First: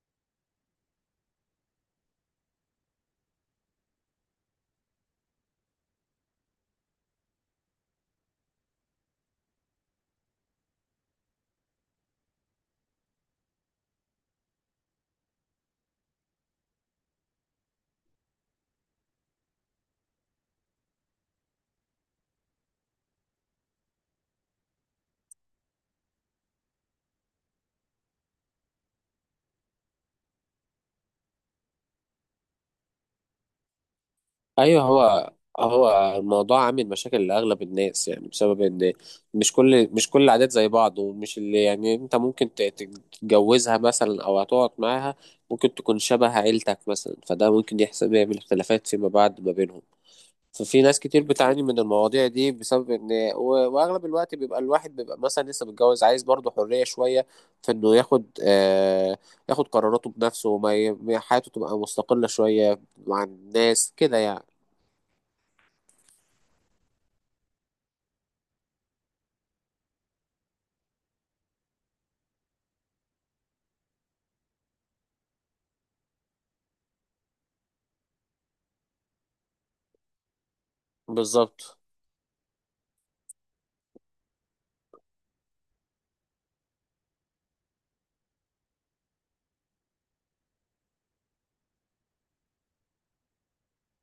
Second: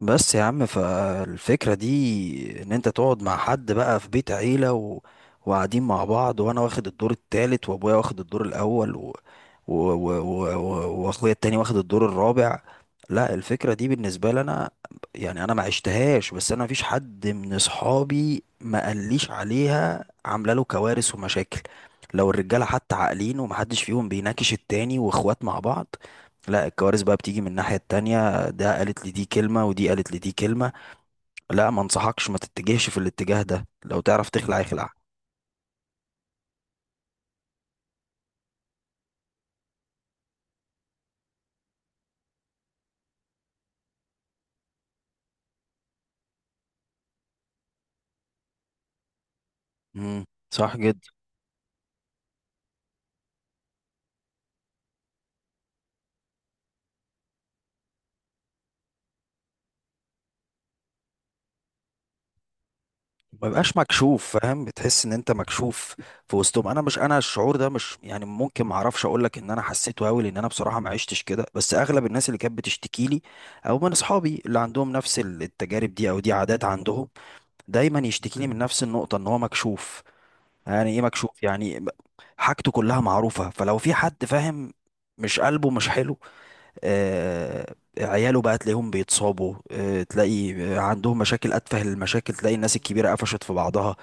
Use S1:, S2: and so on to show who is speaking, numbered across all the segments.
S1: بس يا عم، فالفكرة دي ان انت تقعد مع حد بقى في بيت عيلة وقاعدين مع بعض، وانا واخد الدور التالت، وابويا واخد الدور الاول واخويا التاني واخد الدور الرابع. لا، الفكرة دي بالنسبة لي انا، يعني انا ما عشتهاش، بس انا مفيش حد من اصحابي ما قاليش عليها عاملة له كوارث ومشاكل. لو الرجالة حتى عاقلين ومحدش فيهم بيناكش التاني، واخوات مع بعض، لا الكوارث بقى بتيجي من الناحية التانية. ده قالت لي دي كلمة، ودي قالت لي دي كلمة. لا، ما انصحكش، ما تتجهش في الاتجاه ده، لو تعرف تخلع
S2: ايوه
S1: اخلع.
S2: هو الموضوع عامل مشاكل لاغلب الناس، يعني بسبب ان مش كل العادات زي بعض، ومش اللي يعني انت ممكن تتجوزها مثلا او هتقعد معاها، ممكن تكون شبه عيلتك مثلا، فده ممكن يحسب يعمل اختلافات فيما بعد ما بينهم.
S1: امم صح
S2: ففي
S1: جدا.
S2: ناس كتير بتعاني من المواضيع دي بسبب ان واغلب الوقت بيبقى الواحد، بيبقى مثلا لسه متجوز، عايز برضه حرية شوية في انه ياخد، ياخد قراراته بنفسه، حياته تبقى مستقلة شوية عن
S1: ما يبقاش
S2: الناس كده
S1: مكشوف،
S2: يعني.
S1: فاهم؟ بتحس ان انت مكشوف في وسطهم. انا مش، انا الشعور ده مش يعني ممكن ما اعرفش اقول لك ان انا حسيته قوي لان انا بصراحه ما عشتش كده، بس اغلب الناس اللي كانت بتشتكي لي او من اصحابي اللي عندهم نفس التجارب دي، او دي عادات عندهم، دايما يشتكي لي من نفس النقطه، ان هو مكشوف. يعني ايه مكشوف
S2: بالظبط.
S1: يعني؟ حاجته كلها معروفه، فلو في حد فاهم مش قلبه مش حلو، عياله بقى تلاقيهم بيتصابوا، تلاقي عندهم مشاكل، أتفه المشاكل تلاقي الناس الكبيرة قفشت في بعضها.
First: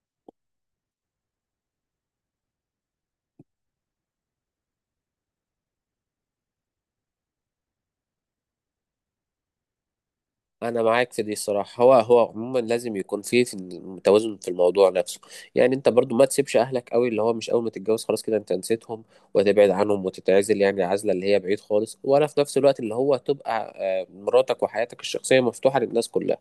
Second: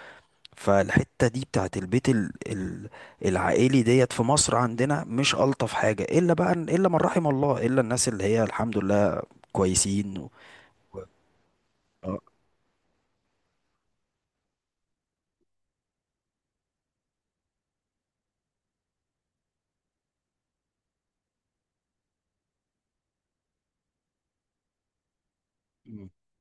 S1: فالحتة دي بتاعت البيت العائلي ديت في مصر عندنا مش ألطف حاجة، إلا بقى، إلا من رحم الله، إلا الناس اللي هي الحمد لله كويسين و...
S2: انا معاك في دي الصراحه، هو
S1: اه.
S2: هو عموما لازم يكون فيه في توازن في الموضوع نفسه. يعني انت برضو ما تسيبش اهلك قوي، اللي هو مش اول ما تتجوز خلاص كده انت نسيتهم وتبعد عنهم وتتعزل، يعني عزله اللي هي بعيد خالص، ولا في نفس الوقت اللي هو تبقى مراتك وحياتك الشخصيه مفتوحه للناس
S1: مم.
S2: كلها،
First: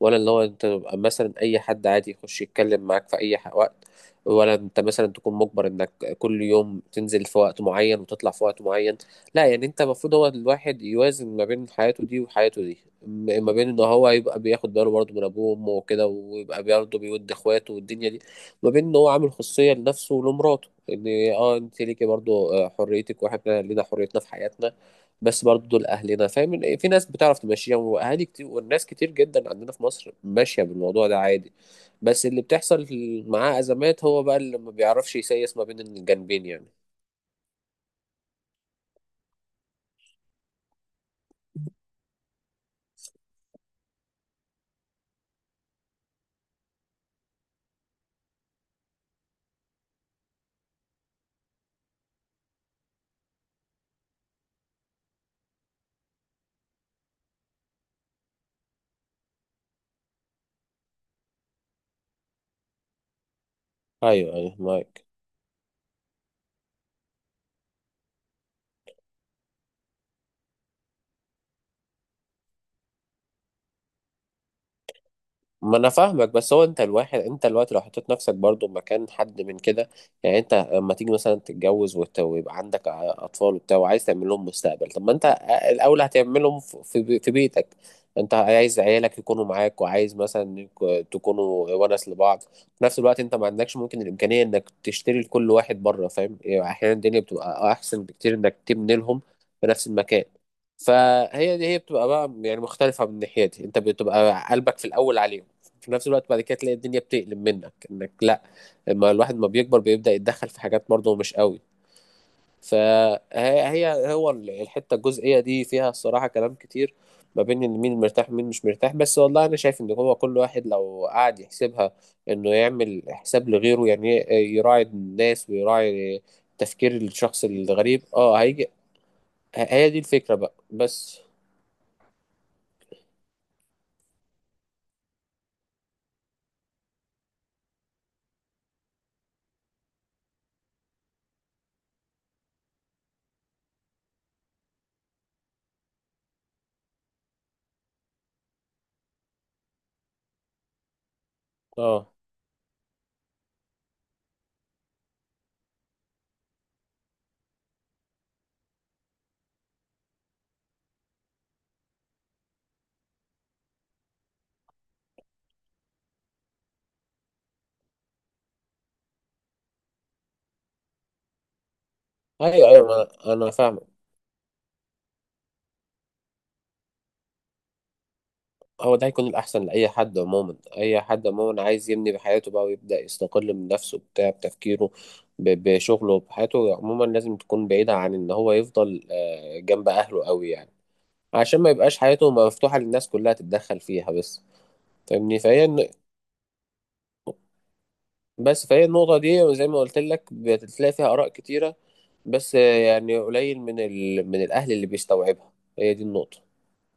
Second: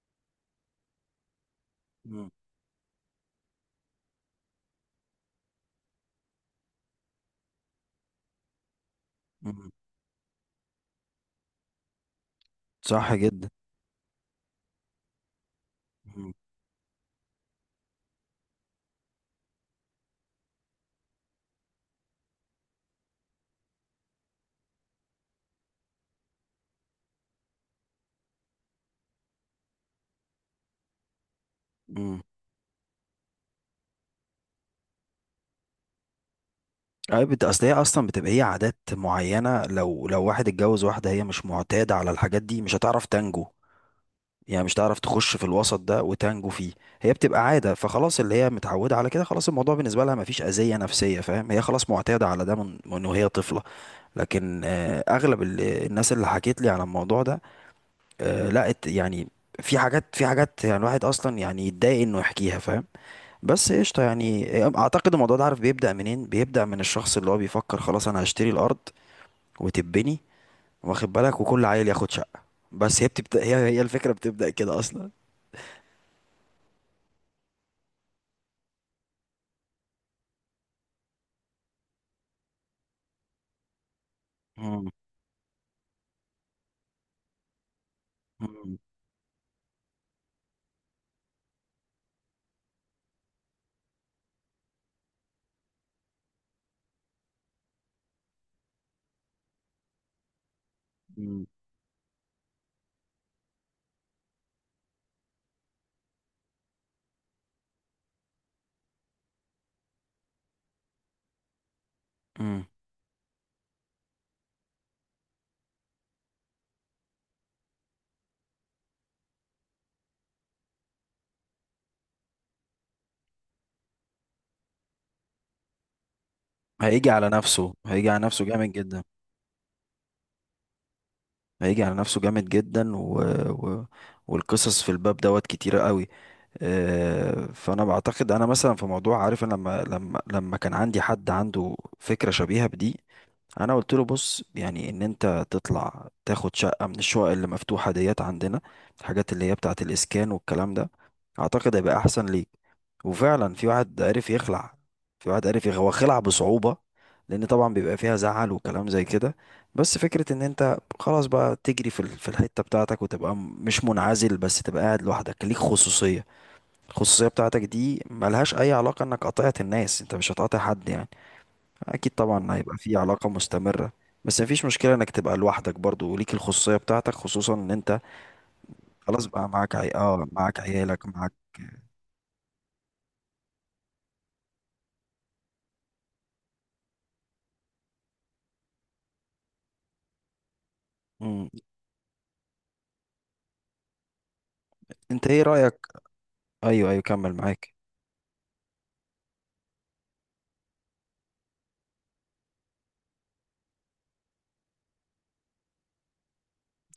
S2: ولا اللي هو انت تبقى مثلا اي حد عادي
S1: مم.
S2: يخش يتكلم معاك في اي وقت، ولا انت مثلا تكون مجبر انك كل يوم تنزل في وقت معين وتطلع في وقت معين. لا، يعني
S1: مم.
S2: انت المفروض، هو الواحد يوازن ما بين حياته دي وحياته دي،
S1: صح جدا.
S2: ما بين ان هو يبقى بياخد باله برضه من ابوه وامه وكده،
S1: مم.
S2: ويبقى برضه بيود اخواته والدنيا دي، ما بين ان هو عامل خصوصية لنفسه ولمراته، ان اه انت ليكي برضه حريتك واحنا لينا حريتنا في حياتنا. بس برضه دول اهلنا، فاهم؟ إن في ناس بتعرف تمشيها، واهالي كتير والناس كتير جدا عندنا في مصر ماشية بالموضوع ده عادي.
S1: مم.
S2: بس اللي بتحصل معاه ازمات هو بقى اللي ما بيعرفش يسيس ما بين الجانبين يعني.
S1: أي أصل هي أصلا بتبقى هي عادات معينة، لو لو واحد اتجوز واحدة هي مش معتادة على الحاجات دي مش هتعرف تنجو، يعني مش تعرف تخش في الوسط ده وتنجو فيه. هي بتبقى عادة، فخلاص اللي هي متعودة على كده، خلاص الموضوع بالنسبة لها مفيش أذية نفسية، فاهم؟ هي خلاص معتادة على ده من وهي طفلة. لكن أغلب الناس اللي حكيت لي على الموضوع ده لقت، يعني في حاجات، يعني الواحد أصلا يعني يتضايق إنه يحكيها، فاهم؟ بس قشطة.
S2: ايوه ايوه
S1: يعني
S2: معاك.
S1: أعتقد الموضوع ده، عارف بيبدأ منين؟ بيبدأ من الشخص اللي هو بيفكر خلاص أنا هشتري الأرض وتبني، واخد بالك؟ وكل عيل ياخد شقة. بس هي بتبدأ، هي الفكرة بتبدأ كده أصلا.
S2: ما انا فاهمك، بس هو انت الواحد، انت دلوقتي لو حطيت نفسك برضو مكان حد من كده، يعني انت لما تيجي مثلا تتجوز ويبقى عندك اطفال وبتاع، وعايز تعمل لهم مستقبل، طب ما انت الاول هتعملهم في بيتك. انت
S1: مم.
S2: عايز عيالك يكونوا معاك، وعايز مثلا انك تكونوا ونس لبعض، في نفس الوقت انت ما عندكش ممكن الامكانيه انك تشتري لكل واحد بره، فاهم يعني؟ احيانا الدنيا بتبقى احسن بكتير انك تبني لهم في نفس المكان.
S1: مم.
S2: فهي دي هي بتبقى بقى يعني مختلفة، من ناحيتي انت بتبقى قلبك في الاول عليهم، في نفس الوقت بعد كده تلاقي الدنيا بتقلب منك انك لا، لما الواحد ما بيكبر بيبدأ يتدخل في حاجات برضه مش قوي.
S1: مم.
S2: فهي هو الحتة الجزئية دي فيها الصراحة كلام كتير، ما بين ان مين مرتاح ومين مش مرتاح. بس والله انا شايف ان هو كل واحد لو قعد يحسبها، انه يعمل حساب لغيره، يعني يراعي الناس ويراعي تفكير
S1: هيجي على
S2: الشخص
S1: نفسه،
S2: الغريب،
S1: هيجي على نفسه
S2: هيجي.
S1: جامد جدا.
S2: هي دي الفكرة بقى بس.
S1: هيجي على نفسه جامد جدا و... والقصص في الباب دوت كتيرة قوي. فانا بعتقد انا مثلا في موضوع، عارف انا لما كان عندي حد عنده فكرة شبيهة بدي، انا قلت له بص، يعني ان انت تطلع تاخد شقه من الشقق اللي مفتوحه ديت عندنا، الحاجات اللي هي بتاعه الاسكان والكلام ده، اعتقد هيبقى
S2: اه،
S1: احسن ليك. وفعلا في واحد عرف يخلع. في واحد عرف يخلع، هو خلع بصعوبة لأن طبعا بيبقى فيها زعل وكلام زي كده. بس فكرة إن أنت خلاص بقى تجري في في الحتة بتاعتك، وتبقى مش منعزل، بس تبقى قاعد لوحدك ليك خصوصية. الخصوصية بتاعتك دي ملهاش أي علاقة إنك قاطعت الناس، أنت مش هتقاطع حد يعني. اكيد طبعا
S2: ايوه
S1: هيبقى
S2: ايوه
S1: في علاقة
S2: انا فاهم.
S1: مستمرة، بس مفيش مشكلة انك تبقى لوحدك برضو وليك الخصوصية بتاعتك، خصوصا ان انت
S2: هو ده
S1: خلاص
S2: هيكون
S1: بقى
S2: الأحسن
S1: معاك عي...
S2: لأي حد
S1: اه
S2: عموما،
S1: معاك
S2: أي
S1: عيالك
S2: حد
S1: معاك.
S2: عموما عايز يبني بحياته بقى ويبدأ يستقل من نفسه، بتاع بتفكيره بشغله بحياته، عموما لازم تكون بعيدة عن إن هو يفضل جنب أهله قوي يعني،
S1: مم.
S2: عشان ما يبقاش حياته مفتوحة للناس كلها تتدخل فيها بس.
S1: انت
S2: فاهمني؟
S1: ايه رأيك؟ ايوه ايوه، كمل معاك.
S2: بس فهي النقطة دي زي ما قلت لك بتلاقي فيها آراء كتيرة، بس يعني قليل من من الأهل اللي بيستوعبها. هي دي النقطة.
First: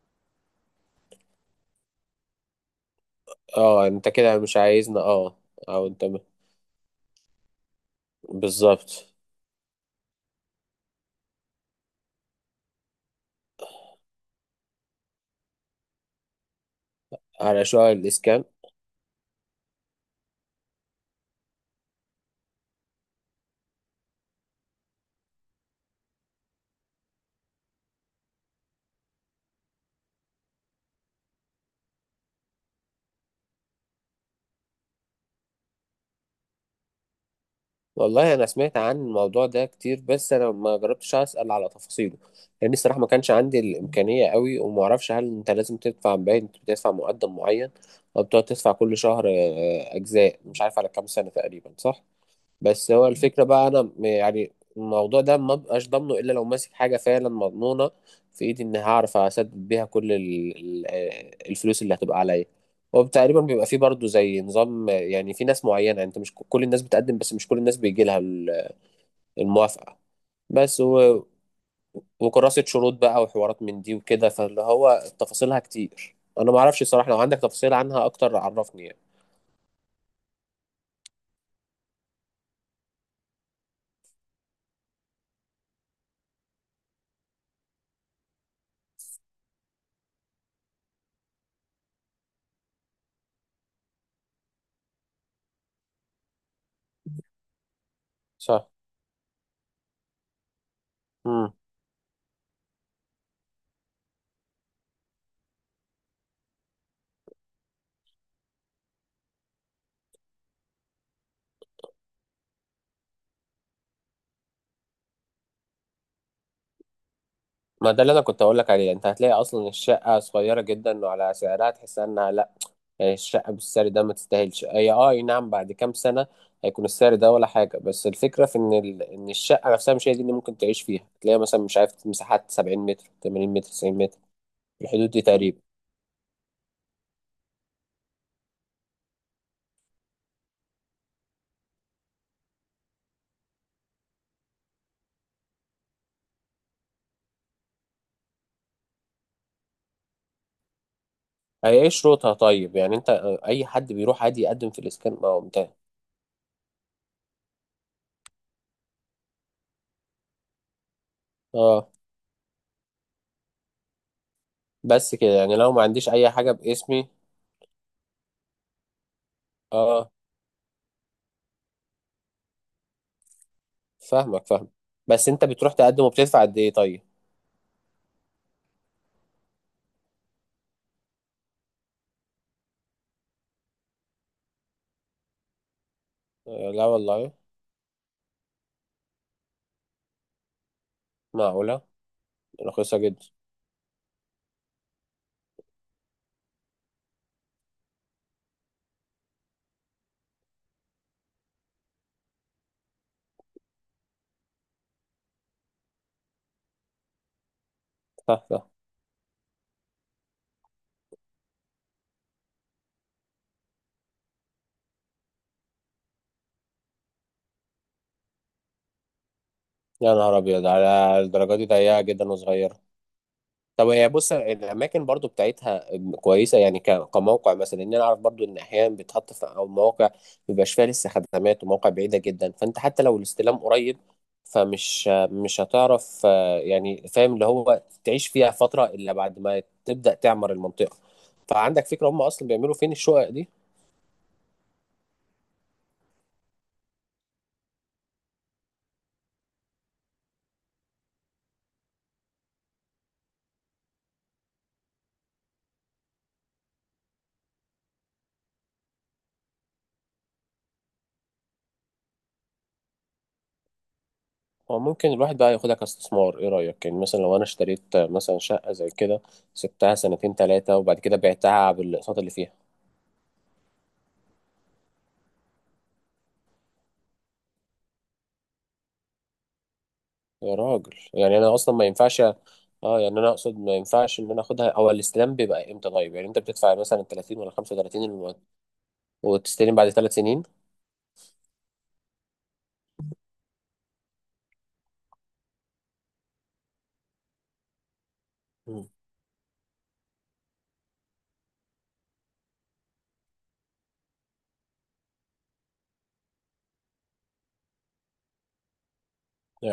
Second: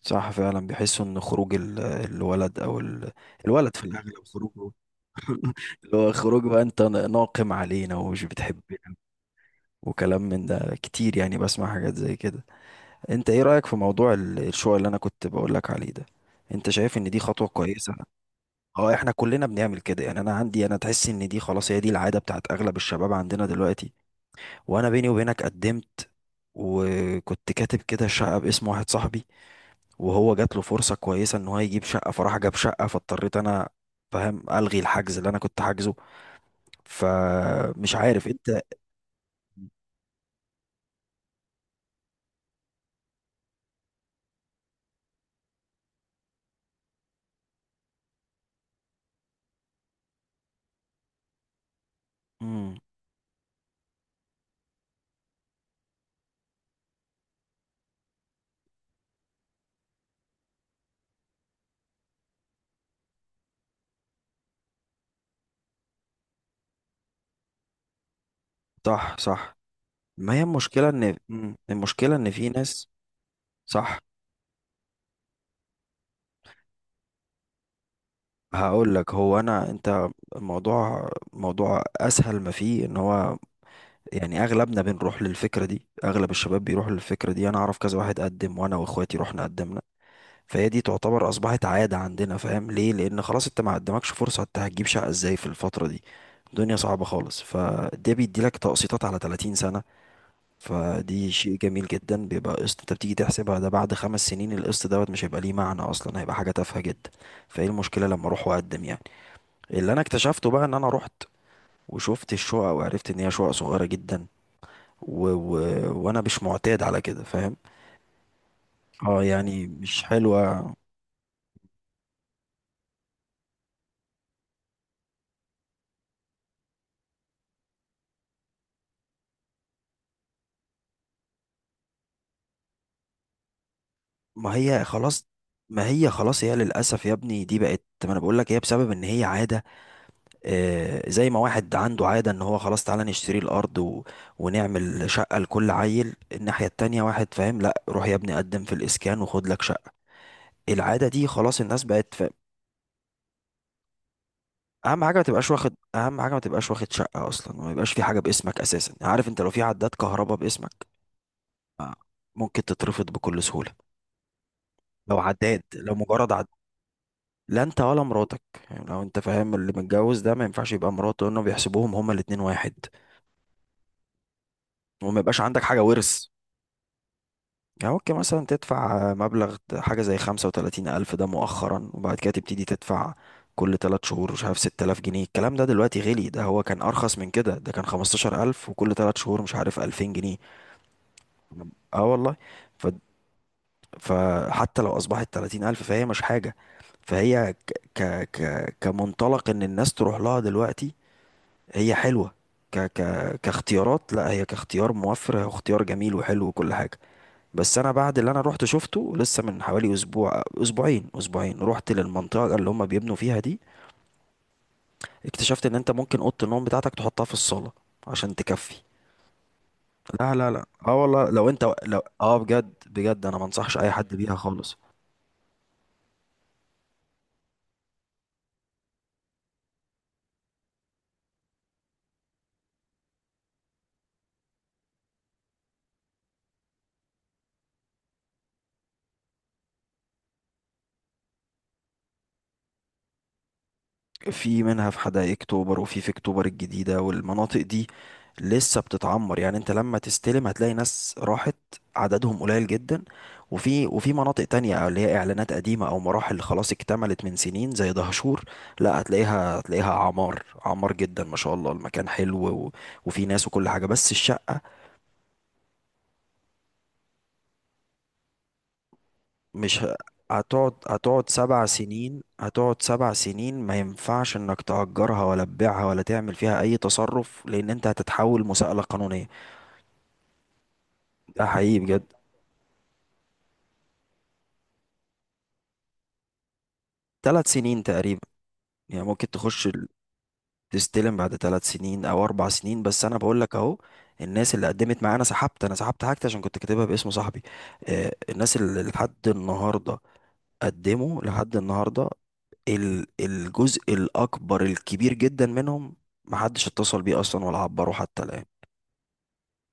S1: صح، فعلا بيحسوا ان خروج الولد الولد في
S2: اه، انت
S1: الاغلب
S2: كده مش
S1: خروجه
S2: عايزنا، اه. او
S1: اللي
S2: انت
S1: هو خروج بقى انت ناقم علينا ومش بتحبنا،
S2: بالظبط.
S1: وكلام من ده كتير، يعني بسمع حاجات زي كده. انت ايه رأيك في موضوع الشقق اللي انا كنت بقولك عليه ده؟ انت شايف ان دي خطوة
S2: على شعر
S1: كويسة؟
S2: الإسكان،
S1: اه، احنا كلنا بنعمل كده يعني. انا عندي، انا تحس ان دي خلاص هي دي العاده بتاعت اغلب الشباب عندنا دلوقتي. وانا بيني وبينك قدمت، وكنت كاتب كده شقه باسم واحد صاحبي، وهو جات له فرصه كويسه ان هو يجيب شقه، فراح جاب شقه، فاضطريت انا، فاهم؟ الغي الحجز اللي انا كنت حاجزه. فمش عارف
S2: والله أنا
S1: انت.
S2: سمعت عن الموضوع ده كتير، بس أنا ما جربتش أسأل على تفاصيله، لأن الصراحة ما كانش عندي الإمكانية قوي، وما أعرفش هل أنت لازم تدفع، باين أنت بتدفع مقدم معين، أو بتقعد تدفع كل شهر أجزاء، مش عارف على كام سنة تقريبا، صح؟
S1: امم
S2: بس هو الفكرة بقى، أنا يعني الموضوع ده ما بقاش ضامنه إلا لو ماسك حاجة فعلا مضمونة في إيدي، إن هعرف أسدد بيها كل الفلوس اللي هتبقى عليا. هو تقريبا بيبقى فيه برضه زي نظام، يعني في ناس معينة، يعني أنت مش كل الناس بتقدم، بس مش كل الناس بيجي لها
S1: صح صح.
S2: الموافقة.
S1: ما هي
S2: بس
S1: المشكله ان المشكله ان في
S2: وكراسة
S1: ناس.
S2: شروط بقى وحوارات من دي
S1: صح.
S2: وكده، فاللي هو تفاصيلها كتير أنا معرفش الصراحة، لو عندك تفاصيل عنها أكتر عرفني
S1: هقول
S2: يعني.
S1: لك. هو انا انت الموضوع موضوع اسهل ما فيه ان هو، يعني اغلبنا بنروح للفكره دي، اغلب الشباب بيروحوا للفكره دي. انا اعرف كذا واحد قدم، وانا واخواتي رحنا قدمنا. فهي دي تعتبر اصبحت عاده عندنا، فاهم ليه؟ لان خلاص انت ما قدمكش فرصه، انت هتجيب شقه ازاي في الفتره دي؟ الدنيا صعبه خالص. فده بيديلك
S2: صح،
S1: تقسيطات على 30 سنه، فدي شيء جميل جدا. بيبقى قسط انت بتيجي تحسبها ده بعد 5 سنين القسط دوت مش هيبقى ليه معنى اصلا، هيبقى حاجه تافهه جدا. فايه المشكله لما اروح واقدم يعني؟ اللي انا اكتشفته بقى ان انا رحت وشفت الشقق، وعرفت ان هي شقق صغيره جدا، و... و... وانا مش معتاد على كده، فاهم؟
S2: ما ده اللي انا كنت اقول لك عليه، انت
S1: اه،
S2: هتلاقي
S1: يعني
S2: اصلا
S1: مش
S2: الشقه صغيره
S1: حلوه.
S2: جدا، وعلى سعرها تحس انها لا، يعني الشقه بالسعر ده ما تستاهلش، هي أي نعم، بعد كام سنه هيكون السعر ده ولا حاجه، بس الفكره في ان ان الشقه نفسها مش هي دي اللي ممكن تعيش فيها، تلاقي مثلا مش عارف مساحات 70 متر، 80 متر، 90 متر،
S1: ما هي
S2: الحدود دي
S1: خلاص
S2: تقريبا.
S1: ما هي خلاص، هي للاسف يا ابني دي بقت، ما انا بقول لك هي بسبب ان هي عاده. آه زي ما واحد عنده عاده ان هو خلاص تعالى نشتري الارض ونعمل شقه لكل عيل، الناحيه التانية واحد فاهم لا، روح يا ابني قدم في الاسكان وخد لك شقه. العاده دي خلاص
S2: هي
S1: الناس
S2: ايه
S1: بقت.
S2: شروطها طيب؟ يعني انت اي حد بيروح عادي يقدم في الاسكان، ما هو ممتاز.
S1: اهم حاجه ما تبقاش واخد شقه اصلا، وما يبقاش في حاجه باسمك اساسا. عارف، انت لو في عداد كهرباء باسمك
S2: اه.
S1: ممكن تترفض بكل سهوله.
S2: بس
S1: لو
S2: كده يعني
S1: عداد،
S2: لو ما
S1: لو
S2: عنديش اي
S1: مجرد عداد.
S2: حاجه باسمي؟
S1: لا انت ولا مراتك، يعني لو انت فاهم، اللي
S2: اه،
S1: متجوز ده ما ينفعش يبقى مراته، لانه بيحسبوهم هما الاتنين واحد،
S2: فاهمك فاهم.
S1: وما
S2: بس
S1: يبقاش
S2: انت
S1: عندك
S2: بتروح
S1: حاجه
S2: تقدم
S1: ورث.
S2: وبتدفع قد ايه طيب؟
S1: يعني ممكن مثلا تدفع مبلغ حاجه زي 35,000، ده مؤخرا، وبعد كده تبتدي تدفع كل تلات شهور مش عارف 6,000 جنيه. الكلام ده دلوقتي غلي، ده هو كان
S2: لا
S1: أرخص من
S2: والله،
S1: كده، ده كان 15,000 وكل تلات شهور مش عارف 2,000 جنيه.
S2: معقولة،
S1: اه والله. ف...
S2: رخيصة جدا.
S1: فحتى لو اصبحت 30,000 فهي مش حاجة. فهي كمنطلق ان الناس تروح لها دلوقتي هي حلوة. ك... ك... كاختيارات، لا هي كاختيار موفر، هي اختيار جميل وحلو وكل حاجة. بس انا بعد اللي انا
S2: صح
S1: رحت
S2: صح.
S1: شفته لسه من حوالي اسبوعين، رحت للمنطقة اللي هم بيبنوا فيها دي، اكتشفت ان انت ممكن اوضة النوم بتاعتك تحطها في الصالة عشان تكفي.
S2: يا
S1: لا
S2: نهار
S1: لا لا،
S2: أبيض،
S1: اه
S2: على
S1: والله لو
S2: الدرجة
S1: انت،
S2: دي
S1: لو
S2: ضيقة جدا
S1: اه، بجد
S2: وصغيرة.
S1: بجد انا ما انصحش
S2: طب
S1: اي
S2: هي
S1: حد
S2: بص،
S1: بيها خالص.
S2: الأماكن برضو بتاعتها كويسة يعني، كموقع مثلا، إن أنا أعرف برضو إن أحيانا بيتحط في أو مواقع مبيبقاش فيها لسه خدمات، ومواقع بعيدة جدا، فأنت حتى لو الاستلام قريب فمش مش هتعرف يعني فاهم اللي هو تعيش فيها فترة إلا بعد ما تبدأ تعمر المنطقة. فعندك فكرة هم أصلا بيعملوا فين الشقق دي؟
S1: في منها في حدائق اكتوبر وفي اكتوبر الجديدة، والمناطق دي لسه بتتعمر، يعني انت لما تستلم هتلاقي ناس راحت عددهم قليل جدا. وفي مناطق تانية اللي هي اعلانات قديمة او مراحل خلاص اكتملت من سنين زي دهشور، لا هتلاقيها، هتلاقيها عمار عمار جدا ما شاء الله، المكان حلو و- وفي ناس وكل حاجة، بس الشقة.
S2: هو ممكن الواحد بقى ياخدها كاستثمار، ايه رأيك؟ يعني مثلا لو انا اشتريت مثلا شقة زي كده،
S1: مش ه-
S2: سبتها سنتين ثلاثة، وبعد كده
S1: هتقعد سبع
S2: بعتها بالاقساط
S1: سنين
S2: اللي فيها.
S1: هتقعد سبع سنين، ما ينفعش انك تأجرها ولا تبيعها ولا تعمل فيها اي تصرف لان انت هتتحول مساءلة قانونية.
S2: يا راجل، يعني
S1: ده
S2: انا اصلا
S1: حقيقي
S2: ما
S1: بجد.
S2: ينفعش، اه يعني انا اقصد ما ينفعش ان انا اخدها، هو الاستلام بيبقى امتى طيب؟ يعني انت بتدفع مثلا 30
S1: ثلاث
S2: ولا
S1: سنين
S2: 35
S1: تقريبا،
S2: المقدم،
S1: يعني ممكن تخش
S2: وتستلم بعد 3 سنين؟
S1: تستلم بعد 3 سنين او 4 سنين. بس انا بقول لك اهو، الناس اللي قدمت معايا انا سحبت. انا سحبت حاجتي عشان كنت كاتبها باسم صاحبي. الناس اللي لحد النهارده قدموا لحد النهارده، الجزء الكبير جدا منهم محدش اتصل بيه اصلا ولا عبره حتى الان.
S2: مم.